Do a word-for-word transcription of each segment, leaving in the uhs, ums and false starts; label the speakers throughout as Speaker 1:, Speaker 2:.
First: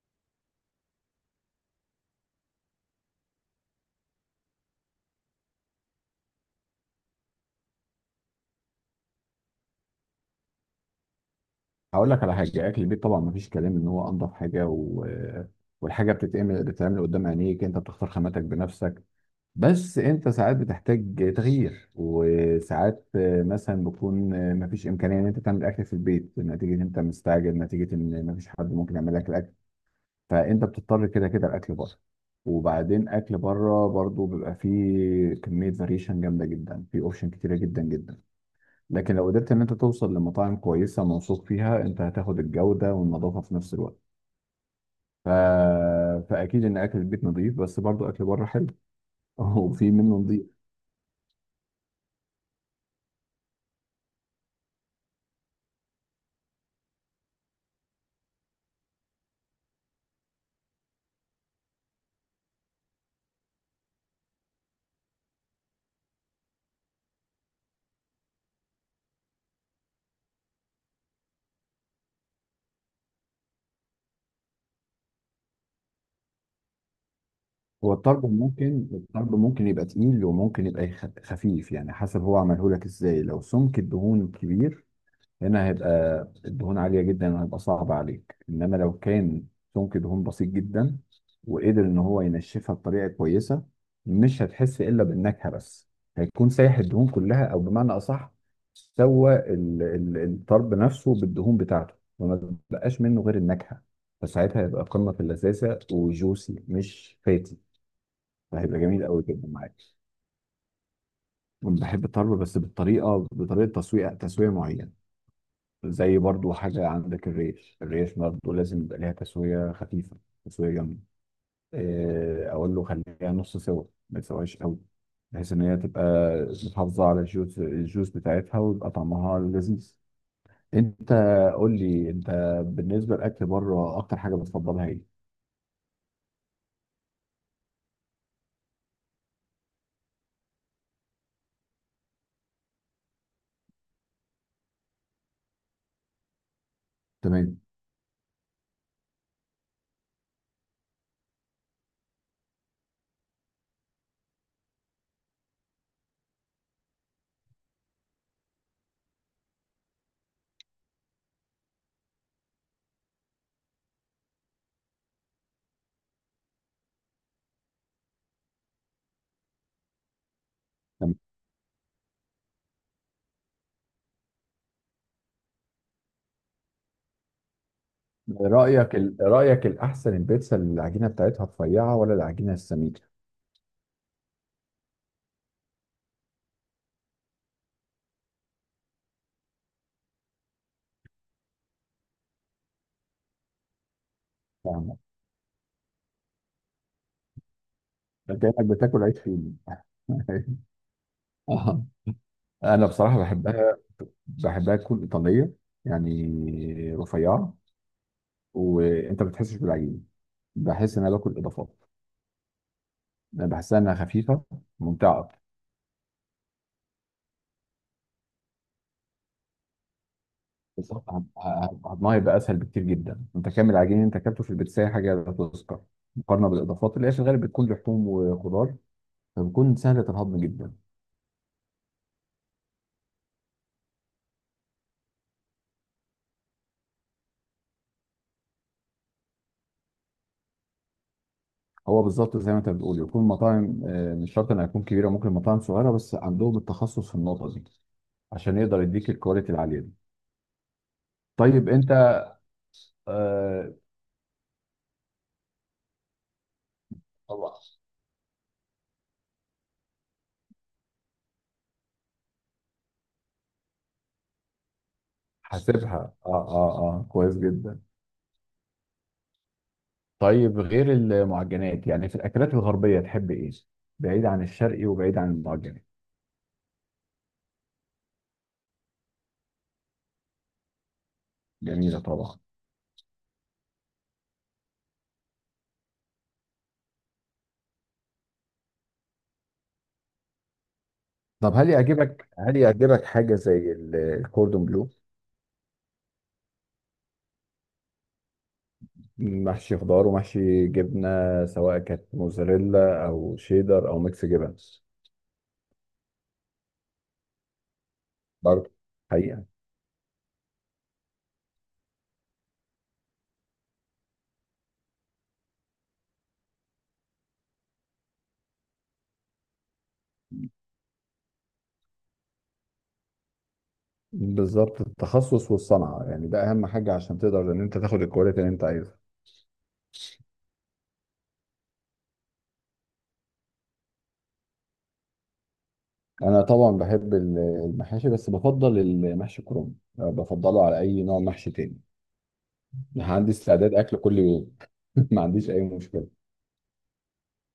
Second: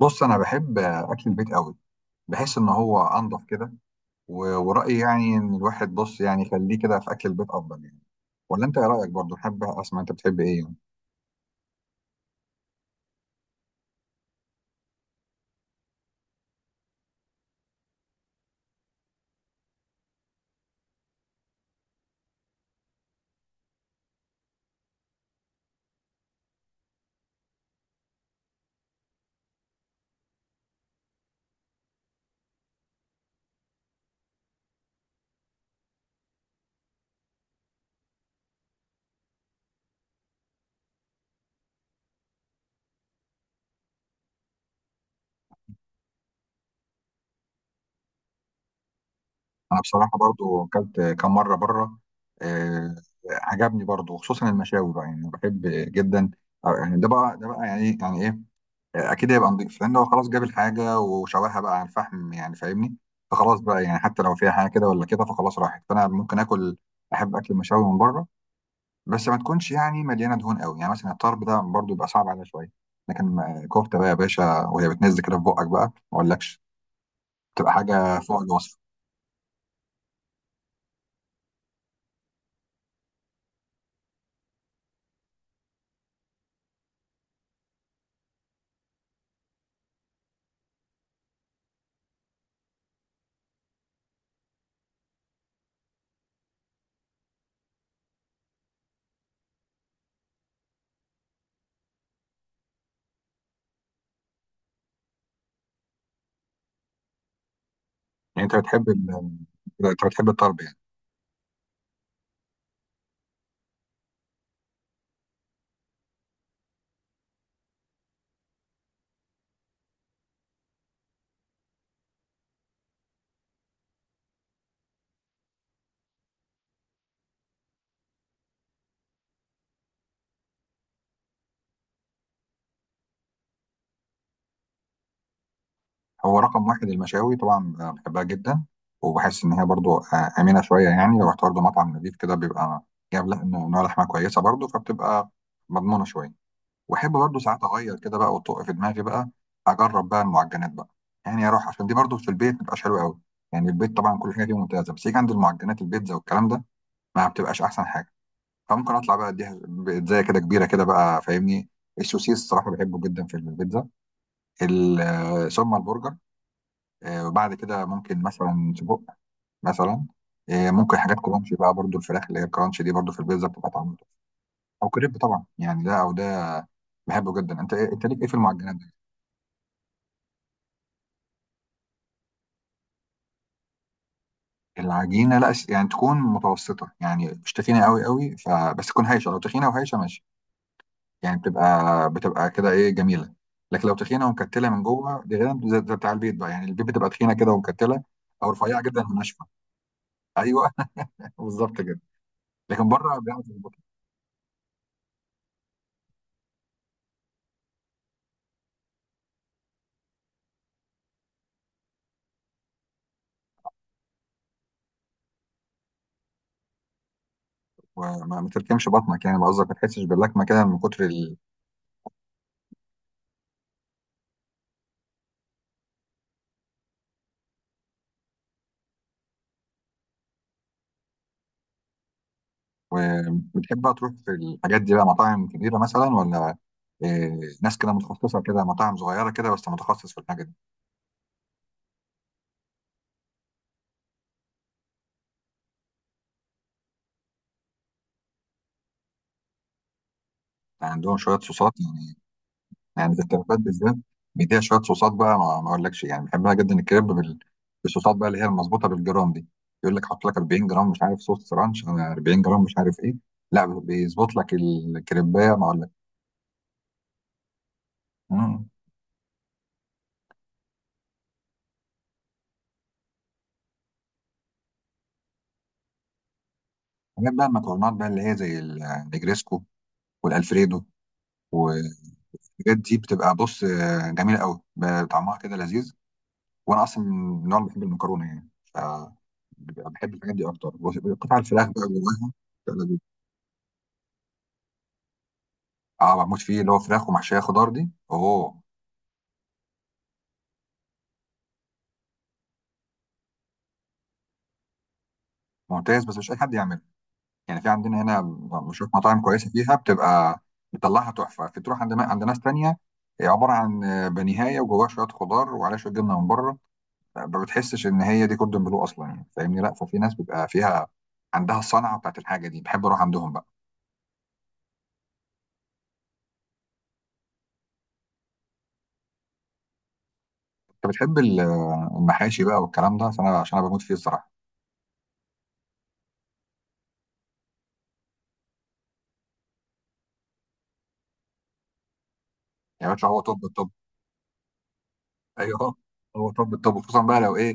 Speaker 1: بص انا بحب اكل البيت قوي. بحس ان هو انضف كده. و- ورأيي يعني ان الواحد بص يعني يخليه كده في اكل البيت افضل يعني. ولا انت ايه رأيك؟ برضو حابب اسمع، انت بتحب ايه يعني؟
Speaker 2: هقول لك على حاجه. اكل البيت طبعا مفيش كلام ان هو انضف حاجه و... والحاجه بتتعمل بتتعمل قدام عينيك، انت بتختار خاماتك بنفسك. بس انت ساعات بتحتاج تغيير، وساعات مثلا بيكون مفيش امكانيه ان انت تعمل اكل في البيت، نتيجه ان انت مستعجل، نتيجه ان مفيش حد ممكن يعمل لك الاكل، فانت بتضطر كده كده الاكل بره. وبعدين اكل بره برضو بيبقى فيه كميه فاريشن جامده جدا، في اوبشن كتيره جدا جدا. لكن لو قدرت ان انت توصل لمطاعم كويسه موثوق فيها، انت هتاخد الجوده والنظافه في نفس الوقت. ف... فاكيد ان اكل البيت نظيف، بس برضو اكل بره حلو.
Speaker 1: انا
Speaker 2: وفي منه
Speaker 1: بصراحة
Speaker 2: نظيف.
Speaker 1: برضو اكلت كام مرة بره. آه. عجبني برضو، خصوصا المشاوي بقى، يعني أنا بحب جدا. أو يعني ده بقى ده بقى يعني إيه، يعني ايه. آه، اكيد هيبقى نضيف لان هو خلاص جاب الحاجة وشواها بقى على الفحم يعني فاهمني. فخلاص بقى يعني حتى لو فيها حاجة كده ولا كده فخلاص راحت، فانا ممكن اكل، احب اكل المشاوي من بره. بس ما تكونش يعني مليانه دهون قوي، يعني مثلا الطرب ده برضو يبقى صعب عليها شويه. لكن ما- كفته بقى يا باشا، وهي بتنزل كده في بقك بقى، ما اقولكش، بتبقى
Speaker 2: هو
Speaker 1: حاجه
Speaker 2: الطرب
Speaker 1: فوق الوصف.
Speaker 2: ممكن الطرب ممكن يبقى تقيل، وممكن يبقى يخ- خفيف، يعني حسب هو عمله لك ازاي. لو سمك الدهون كبير، هنا هيبقى الدهون عالية جدا، هيبقى صعب عليك. إنما لو كان سمك دهون بسيط جدا، وقدر إن هو ينشفها بطريقة كويسة، مش هتحس إلا بالنكهة بس. هيكون سايح الدهون كلها، أو بمعنى أصح، سوى ال- ال- الطرب نفسه بالدهون بتاعته، وما بقاش منه غير النكهة. فساعتها هيبقى قمة في اللذاذة، وجوسي مش فاتي.
Speaker 1: يعني انت
Speaker 2: فهيبقى
Speaker 1: بتحب
Speaker 2: جميل
Speaker 1: ال...
Speaker 2: قوي جدا معاك.
Speaker 1: انت بتحب الطرب يعني.
Speaker 2: بحب الطرب، بس بالطريقة، بطريقة تسوية تسوية معينة. زي برضو حاجة عندك، الريش الريش برضو لازم يبقى ليها تسوية خفيفة، تسوية جامدة. إيه، أقول له خليها نص سوا، ما تسويش قوي، بحيث إن هي تبقى محافظة على الجوس الجوس بتاعتها، ويبقى طعمها لذيذ. أنت، قول لي أنت، بالنسبة للأكل بره، أكتر حاجة بتفضلها إيه؟
Speaker 1: هو رقم واحد المشاوي طبعا، أنا بحبها جدا. وبحس ان هي برضو آه، امنه شويه، يعني لو رحت برضو مطعم نضيف كده بيبقى جايب لح- نوع لحمه كويسه برضو، فبتبقى مضمونه شويه. واحب برضو
Speaker 2: تمام،
Speaker 1: ساعات اغير كده بقى وتقع في دماغي بقى، اجرب بقى المعجنات بقى. يعني اروح عشان دي برضو في البيت ما بتبقاش حلوه قوي. يعني البيت طبعا كل حاجه فيه ممتازه، بس يجي عند المعجنات، البيتزا والكلام ده ما بتبقاش احسن حاجه. فممكن اطلع بقى اديها بيتزايه كده كبيره كده بقى فاهمني. السوسيس الصراحه بحبه جدا في البيتزا. ال- آه، ثم البرجر. آه، وبعد كده ممكن مثلا سجق مثلا. آه، ممكن
Speaker 2: تمام.
Speaker 1: حاجات كرانشي بقى برضو، الفراخ اللي هي الكرانشي دي برضو في البيتزا بتبقى طعمها. او كريب طبعا، يعني ده او ده بحبه جدا. انت إيه- انت ليك ايه في المعجنات؟
Speaker 2: رأيك ال- رأيك الأحسن، البيتزا اللي العجينة بتاعتها رفيعة ولا العجينة السميكة؟
Speaker 1: العجينه لا، س- يعني تكون متوسطه، يعني مش تخينه قوي قوي، فبس تكون هايشه. لو تخينه وهايشه ماشي، يعني بتبقى بتبقى كده ايه جميله. لكن لو تخينه ومكتله من
Speaker 2: فاهمك.
Speaker 1: جوه، دي غير، زي زي بتاع البيت بقى يعني، البيت بتبقى تخينه كده ومكتله.
Speaker 2: ده
Speaker 1: او
Speaker 2: كأنك
Speaker 1: رفيعه جدا
Speaker 2: بتاكل عيش
Speaker 1: وناشفه.
Speaker 2: فينو.
Speaker 1: ايوه. بالظبط كده.
Speaker 2: انا
Speaker 1: لكن
Speaker 2: بصراحه
Speaker 1: بره بيعرف يظبط.
Speaker 2: بحبها بحبها تكون ايطاليه، يعني رفيعه، وانت ما بتحسش بالعجين. بحس ان انا باكل اضافات. انا بحسها انها خفيفه، ممتعه أكتر.
Speaker 1: وما ما تلكمش بطنك، يعني لو قصدك ما تحسش باللكمه كده من كتر
Speaker 2: بالظبط هض-
Speaker 1: ال...
Speaker 2: هض- هضمها يبقى اسهل بكتير جدا. انت كامل العجين اللي انت اكلته في البيتزا حاجه لا تذكر، مقارنه بالاضافات اللي هي في الغالب بتكون لحوم وخضار، فبتكون سهله الهضم جدا.
Speaker 1: وبتحب بقى تروح في الحاجات دي بقى مطاعم كبيره مثلا، ولا إيه، ناس كده متخصصه كده، مطاعم صغيره كده بس متخصص في الحاجه دي؟
Speaker 2: هو بالظبط زي ما انت بتقول، يكون مطاعم، آه، مش شرط انها تكون كبيره، ممكن مطاعم صغيره بس عندهم التخصص في النقطه دي، عشان يقدر يديك الكواليتي العاليه دي.
Speaker 1: يعني عندهم شويه
Speaker 2: طيب
Speaker 1: صوصات
Speaker 2: انت.
Speaker 1: يعني. يعني الكريبات
Speaker 2: آه،
Speaker 1: بالذات بيديها شويه صوصات بقى، ما ما اقولكش يعني، بحبها جدا الكريب بال-
Speaker 2: طبعا.
Speaker 1: بالصوصات بقى، اللي هي المظبوطه بالجرام دي. يقول لك حط لك اربعين جرام مش عارف، صوص رانش على اربعين جرام مش عارف ايه. لا بيظبط لك الكريبايه ما اقولك.
Speaker 2: حاسبها، اه اه اه كويس جدا.
Speaker 1: مم.
Speaker 2: طيب غير المعجنات، يعني في الاكلات الغربيه تحب ايه؟ بعيد عن الشرقي وبعيد عن المعجنات.
Speaker 1: حاجات بقى المكرونات بقى اللي هي زي ال- النجريسكو والالفريدو
Speaker 2: جميله
Speaker 1: والحاجات
Speaker 2: طبعا.
Speaker 1: دي، بتبقى بص آه، جميله قوي، ب- طعمها كده لذيذ. وانا اصلا من النوع اللي بحب المكرونه يعني، ف بيبقى بحب الحاجات دي اكتر، بص- قطع
Speaker 2: طب
Speaker 1: الفراخ
Speaker 2: هل
Speaker 1: بقى
Speaker 2: يعجبك
Speaker 1: جواها.
Speaker 2: هل يعجبك حاجه زي ال- الكوردون بلو؟
Speaker 1: اه بموت فيه، اللي هو فراخ ومحشيه خضار دي، اوه.
Speaker 2: محشي خضار ومحشي جبنه، سواء كانت موزاريلا او شيدر او ميكس جبن.
Speaker 1: ممتاز، بس مش اي حد يعمله. يعني في عندنا هنا
Speaker 2: برضه.
Speaker 1: بشوف مطاعم
Speaker 2: حقيقه.
Speaker 1: كويسه فيها بتبقى بتطلعها تحفه. في تروح عند عند ناس تانية هي عباره عن آه، بانيهايه وجواها شويه خضار وعليها شويه جبنه من بره، ما بتحسش ان هي دي كوردون بلو اصلا يعني فاهمني. لا، ففي ناس بيبقى فيها عندها الصنعه بتاعت الحاجه دي، بحب اروح عندهم بقى.
Speaker 2: بالظبط التخصص والصنعه، يعني ده اهم حاجه عشان تقدر ان انت تاخد الكواليتي اللي انت عايزها.
Speaker 1: انت بتحب ال- آه، المحاشي بقى والكلام ده، عشان انا عشان انا بموت فيه الصراحه.
Speaker 2: انا طبعا بحب ال- المحاشي، بس بفضل المحشي كرنب. أه، بفضله على اي نوع محشي تاني.
Speaker 1: يا باشا هو
Speaker 2: عندي
Speaker 1: توب.
Speaker 2: استعداد اكل كل يوم. ما عنديش اي
Speaker 1: ايوه.
Speaker 2: مشكله.
Speaker 1: هو طب طب خصوصا بقى لو ايه،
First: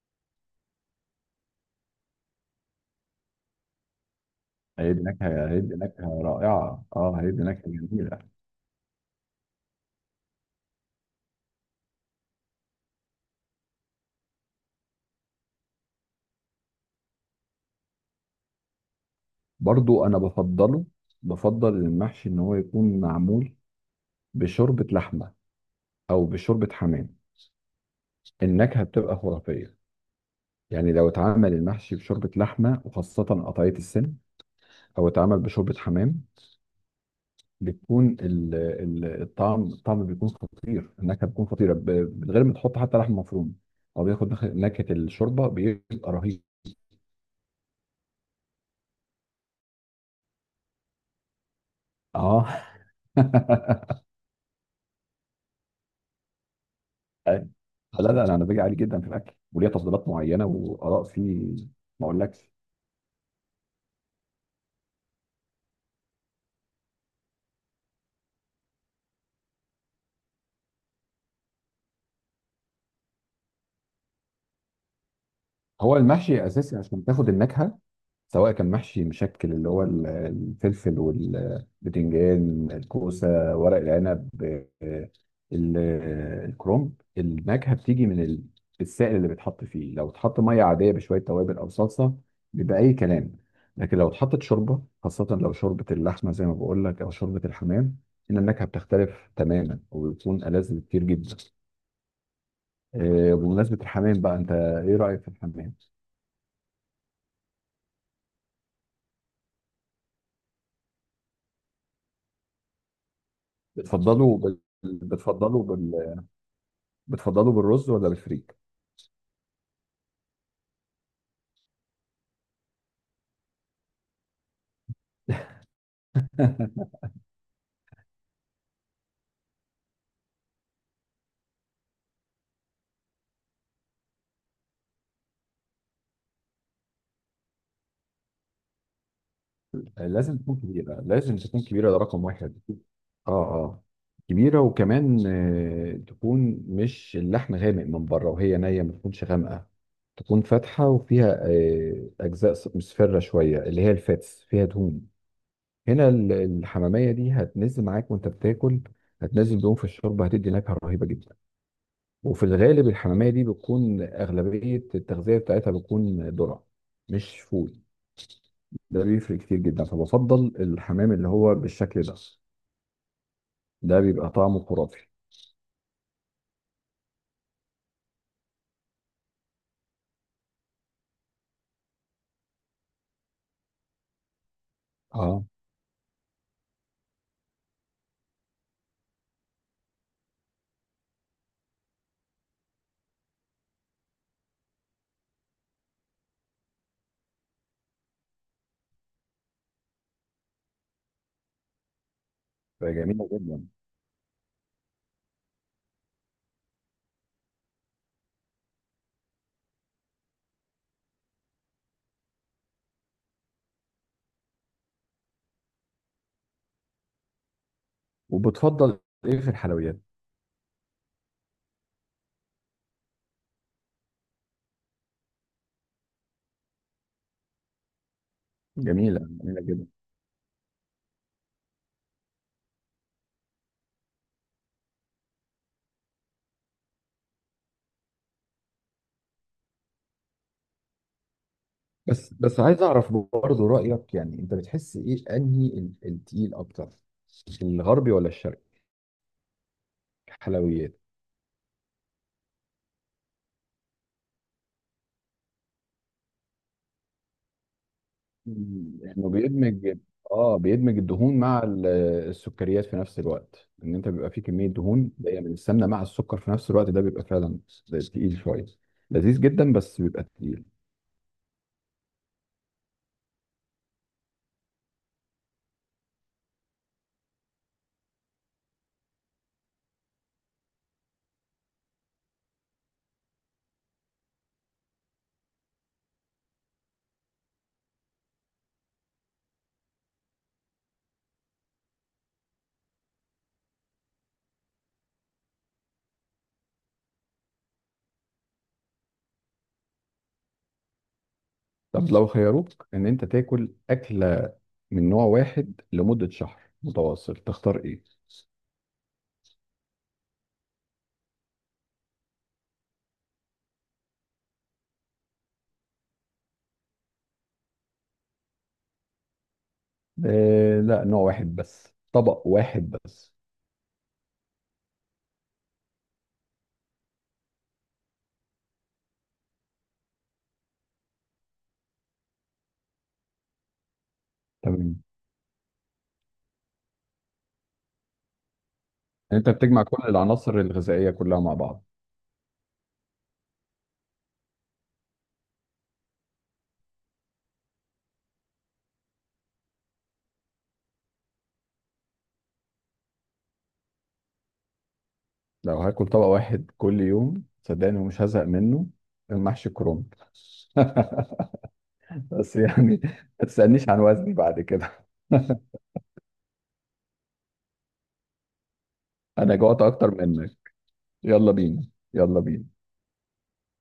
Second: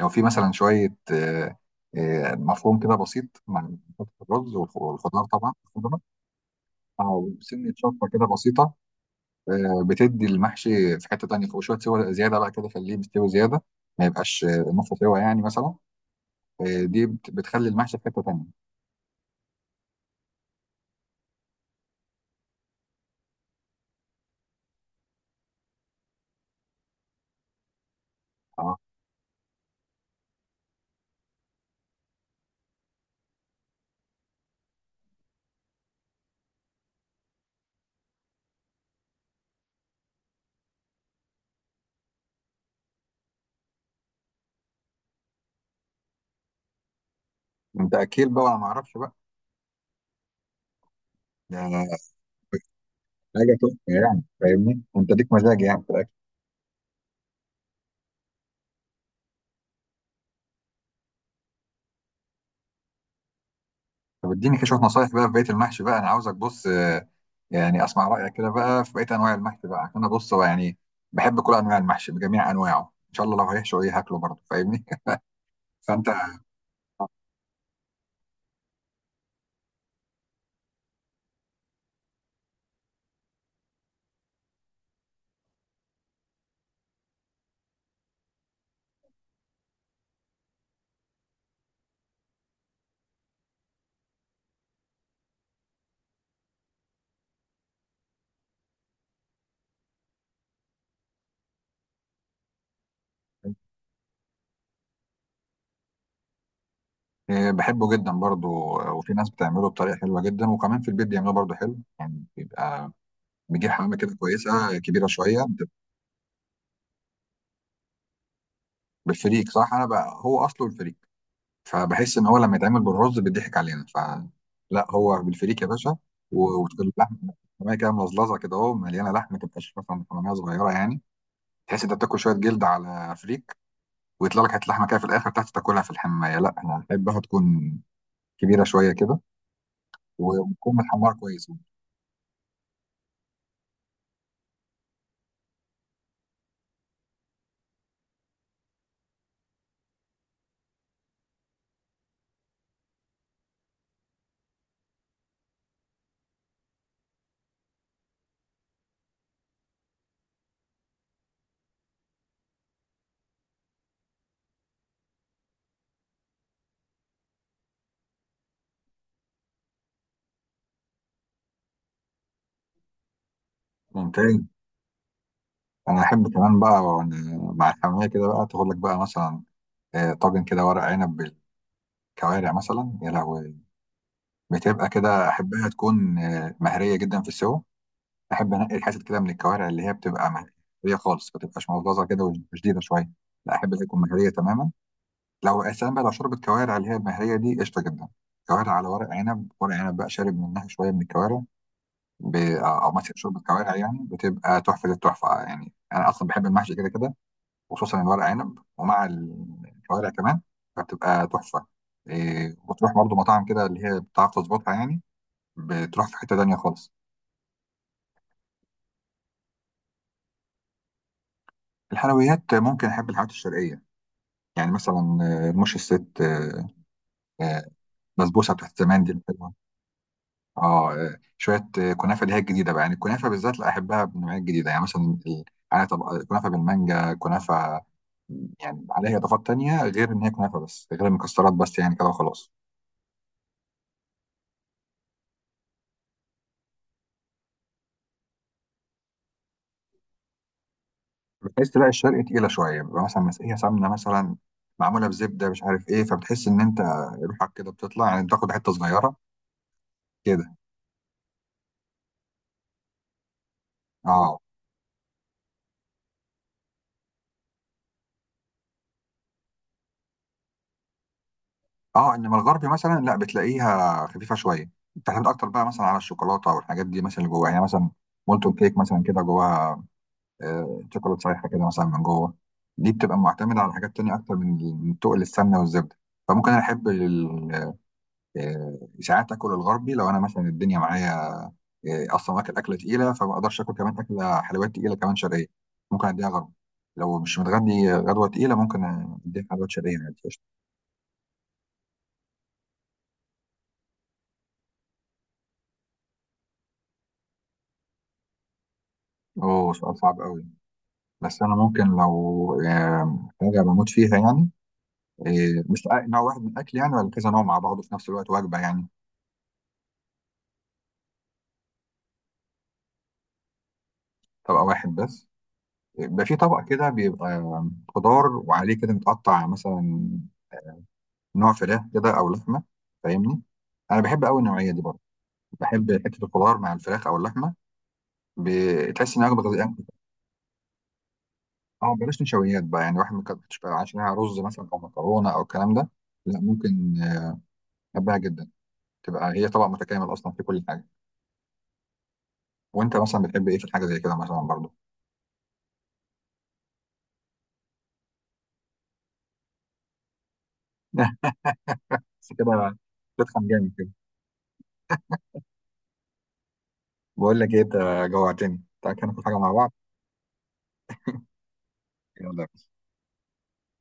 Speaker 1: لو في مثلا شويه آه، آه، مفروم كده بسيط مع فتة الرز والخ-
Speaker 2: هيدي
Speaker 1: والخضار
Speaker 2: نكهه
Speaker 1: طبعا،
Speaker 2: هيدي
Speaker 1: الخضار
Speaker 2: نكهه رائعه. اه
Speaker 1: او
Speaker 2: هيدي نكهه
Speaker 1: سنه شطه
Speaker 2: جميله.
Speaker 1: كده بسيطه، آه، بتدي المحشي في حته تانيه، وشويه سوى زياده بقى كده، خليه مستوي زياده، ما يبقاش آه، نص سوا يعني مثلا، آه، دي بت- بتخلي المحشي في حته تانيه.
Speaker 2: برضو انا بفضله. بفضل المحشي ان هو يكون معمول بشوربه لحمه، او بشوربه حمام.
Speaker 1: اه.
Speaker 2: النكهه بتبقى خرافيه. يعني لو اتعمل المحشي بشوربه لحمه وخاصه قطعيه السن، او اتعمل بشوربه حمام، بتكون ال- ال- الطعم الطعم بيكون خطير، النكهه بتكون خطيره، ب- من غير ما تحط حتى لحم مفروم. هو بياخد نخ- نكهه الشوربه، بيبقى رهيب.
Speaker 1: انت اكيل بقى، ولا ما اعرفش بقى، ده
Speaker 2: اه.
Speaker 1: حاجه تحفه يعني فاهمني، انت ليك مزاج يعني.
Speaker 2: لا لا لا، انا باجي عالي جدا في الاكل، وليا تفضيلات معينه واراء فيه. ما اقولكش.
Speaker 1: طب اديني كده شويه نصايح بقى في بقيه المحشي بقى، انا عاوزك بص آه، يعني اسمع رايك كده بقى في بقيه انواع المحشي بقى، عشان انا بص هو يعني بحب كل انواع المحشي بجميع انواعه، ان شاء الله لو هيحشوا ايه هاكله برضه فاهمني.
Speaker 2: هو
Speaker 1: فانت
Speaker 2: المحشي اساسي عشان تاخد النكهه، سواء كان محشي مشكل اللي هو ال- الفلفل والبتنجان الكوسة، ورق العنب، آه، ال- آه، الكرنب. النكهة بتيجي من ال- السائل اللي بيتحط فيه. لو اتحط مية عادية بشوية توابل أو صلصة، بيبقى أي كلام. لكن لو اتحطت شوربة خاصة، لو شوربة اللحمة زي ما بقول لك أو شوربة الحمام، إن النكهة بتختلف تماما وبتكون ألذ بكتير جدا. آه، بمناسبة الحمام بقى، أنت إيه رأيك في الحمام؟
Speaker 1: آه، بحبه جدا برضه. وفي ناس بتعمله بطريقه حلوه جدا، وكمان في البيت بيعملوه برضه حلو يعني، بيبقى بيجيب حمامه كده
Speaker 2: بتفضله بال...
Speaker 1: كويسه كبيره شويه.
Speaker 2: بتفضله بتفضله بالرز ولا بالفريك؟
Speaker 1: بالفريك صح، انا بقى هو اصله الفريك، فبحس ان هو لما يتعمل بالرز بيضحك علينا، فلا هو بالفريك يا باشا. و- واللحمه حمامية كده ملظلظه كده، اهو مليانه لحمه، ما تبقاش مثلا حماميه صغيره يعني، تحس انت بتاكل شويه جلد على فريك، ويطلع لك حته لحمه كده في الاخر تحت تاكلها. في الحمايه لا انا احبها تكون كبيره شويه كده،
Speaker 2: لازم تكون
Speaker 1: وتكون
Speaker 2: كبيره،
Speaker 1: متحمره
Speaker 2: لازم
Speaker 1: كويس.
Speaker 2: تكون كبيره، ده رقم واحد. اه اه كبيره، وكمان آه، تكون مش اللحم غامق من بره وهي نيه، ما تكونش غامقه. تكون فاتحه وفيها آه، اجزاء ص- مصفره شويه، اللي هي الفاتس فيها دهون. هنا ال- الحماميه دي هتنزل معاك وانت بتاكل، هتنزل دهون في الشوربه، هتدي نكهه رهيبه جدا. وفي الغالب الحماميه دي بتكون اغلبيه التغذيه بتاعتها بتكون ذره، مش فول. ده بيفرق كتير جدا، فبفضل الحمام اللي هو بالشكل ده، ده بيبقى
Speaker 1: ممتاز.
Speaker 2: طعمه خرافي.
Speaker 1: انا احب كمان بقى، وأنا مع الحماميه كده بقى، تاخد لك بقى مثلا آه، طاجن كده ورق عنب بالكوارع مثلا يا لهوي، بتبقى كده
Speaker 2: اه،
Speaker 1: احبها تكون آه، مهريه جدا في السوا. احب انقي الحتت كده من الكوارع اللي هي بتبقى مهريه خالص، ما تبقاش مغلظه كده وشديده شويه، لا احب اللي تكون مهريه تماما. لو اساسا بقى لو شربت كوارع اللي هي المهريه دي قشطه جدا، كوارع على ورق عنب، ورق عنب بقى شارب منها شويه من الكوارع، ب... او
Speaker 2: بيبقى
Speaker 1: مثلا
Speaker 2: جميلة
Speaker 1: شوربه
Speaker 2: جدا.
Speaker 1: كوارع، يعني بتبقى تحفه التحفه، يعني انا اصلا بحب المحشي كده كده، وخصوصا الورق عنب ومع الكوارع كمان فبتبقى تحفه. إيه، وتروح برضه مطاعم كده اللي هي بتعرف تظبطها يعني، بتروح في حته تانيه خالص.
Speaker 2: وبتفضل ايه في الحلويات؟
Speaker 1: الحلويات ممكن احب الحلويات الشرقيه، يعني مثلا آه، رموش الست، آه، آه، بسبوسه بتاعت زمان دي
Speaker 2: جميلة،
Speaker 1: الحلوه.
Speaker 2: جميلة جدا.
Speaker 1: اه، آه، شويه آه، كنافه اللي هي الجديده بقى، يعني الكنافه بالذات لا احبها بالنوعيه الجديده، يعني مثلا ال- عليها طبق كنافه بالمانجا كنافه، يعني عليها اضافات تانية غير ان هي كنافه بس، غير المكسرات بس يعني كده
Speaker 2: بس
Speaker 1: وخلاص.
Speaker 2: بس عايز اعرف برضه رأيك، يعني انت بتحس ايه انهي ال- التقيل اكتر، الغربي ولا الشرقي، حلويات؟
Speaker 1: بتحس تلاقي الشرق تقيله شويه، بيبقى مثلا مسقيه سمنه مثلا معموله بزبده مش عارف ايه، فبتحس ان انت روحك كده بتطلع، يعني بتاخد حته صغيره
Speaker 2: انه بيدمج.
Speaker 1: كده.
Speaker 2: اه، بيدمج الدهون مع ال- السكريات في نفس الوقت. ان انت بيبقى
Speaker 1: اه.
Speaker 2: فيه كميه دهون جايه من السمنه مع السكر في نفس الوقت، ده بيبقى فعلا تقيل شويه، لذيذ جدا بس بيبقى تقيل.
Speaker 1: اه. انما الغربي مثلا لا بتلاقيها خفيفه شويه، بتعتمد اكتر بقى مثلا على الشوكولاته والحاجات دي مثلا اللي جواها، يعني مثلا مولتون كيك مثلا كده جواها آه، شوكولاته سايحه كده مثلا من جوه، دي بتبقى معتمده على حاجات تانية اكتر من من تقل السمنه والزبده. فممكن انا احب ال- آه، ساعات اكل الغربي، لو انا مثلا الدنيا معايا آه، اصلا واكل اكله تقيله، فما اقدرش اكل كمان اكله حلويات تقيله كمان شرقيه، ممكن اديها غربي، لو مش متغدي غدوه تقيله ممكن اديها حلويات شرقيه عادي قشطة.
Speaker 2: طب لو خيروك ان انت تاكل اكله من نوع واحد لمده شهر متواصل، تختار ايه؟
Speaker 1: اوه سؤال صعب قوي. بس انا ممكن لو آم، حاجه بموت فيها يعني، آه، مش أ- نوع واحد من الاكل يعني، ولا كذا نوع مع بعضه في نفس الوقت وجبه يعني؟
Speaker 2: آه لا، نوع واحد بس، طبق واحد بس.
Speaker 1: طبق واحد بس. بيبقى في طبق كده بيبقى آم، خضار وعليه كده متقطع مثلا نوع فراخ كده او لحمه، فاهمني. انا بحب قوي النوعيه دي برضه.
Speaker 2: تمام.
Speaker 1: بحب حته الخضار مع الفراخ او اللحمه، بتحس انها
Speaker 2: يعني
Speaker 1: وجبه
Speaker 2: انت
Speaker 1: غذائيه.
Speaker 2: بتجمع كل العناصر الغذائيه كلها مع بعض.
Speaker 1: اه بلاش نشويات بقى يعني، واحد ما كانش عشانها رز مثلا او مكرونه او الكلام ده، لا. ممكن آه، احبها جدا تبقى هي طبق متكامل اصلا في كل حاجه. وانت مثلا بتحب ايه في الحاجه زي كده مثلا برضه؟
Speaker 2: لو هاكل طبق واحد كل يوم صدقني ومش هزهق منه، المحشي كروم.
Speaker 1: اه. بس
Speaker 2: بس
Speaker 1: كده
Speaker 2: يعني، ما
Speaker 1: تفهم جامد
Speaker 2: تسألنيش
Speaker 1: كده.
Speaker 2: عن وزني بعد كده.
Speaker 1: بقول لك ايه، انت جوعتني، تعالى كده ناكل حاجه مع
Speaker 2: انا
Speaker 1: بعض.
Speaker 2: جوعت اكتر منك. يلا بينا، يلا
Speaker 1: يلا.
Speaker 2: بينا.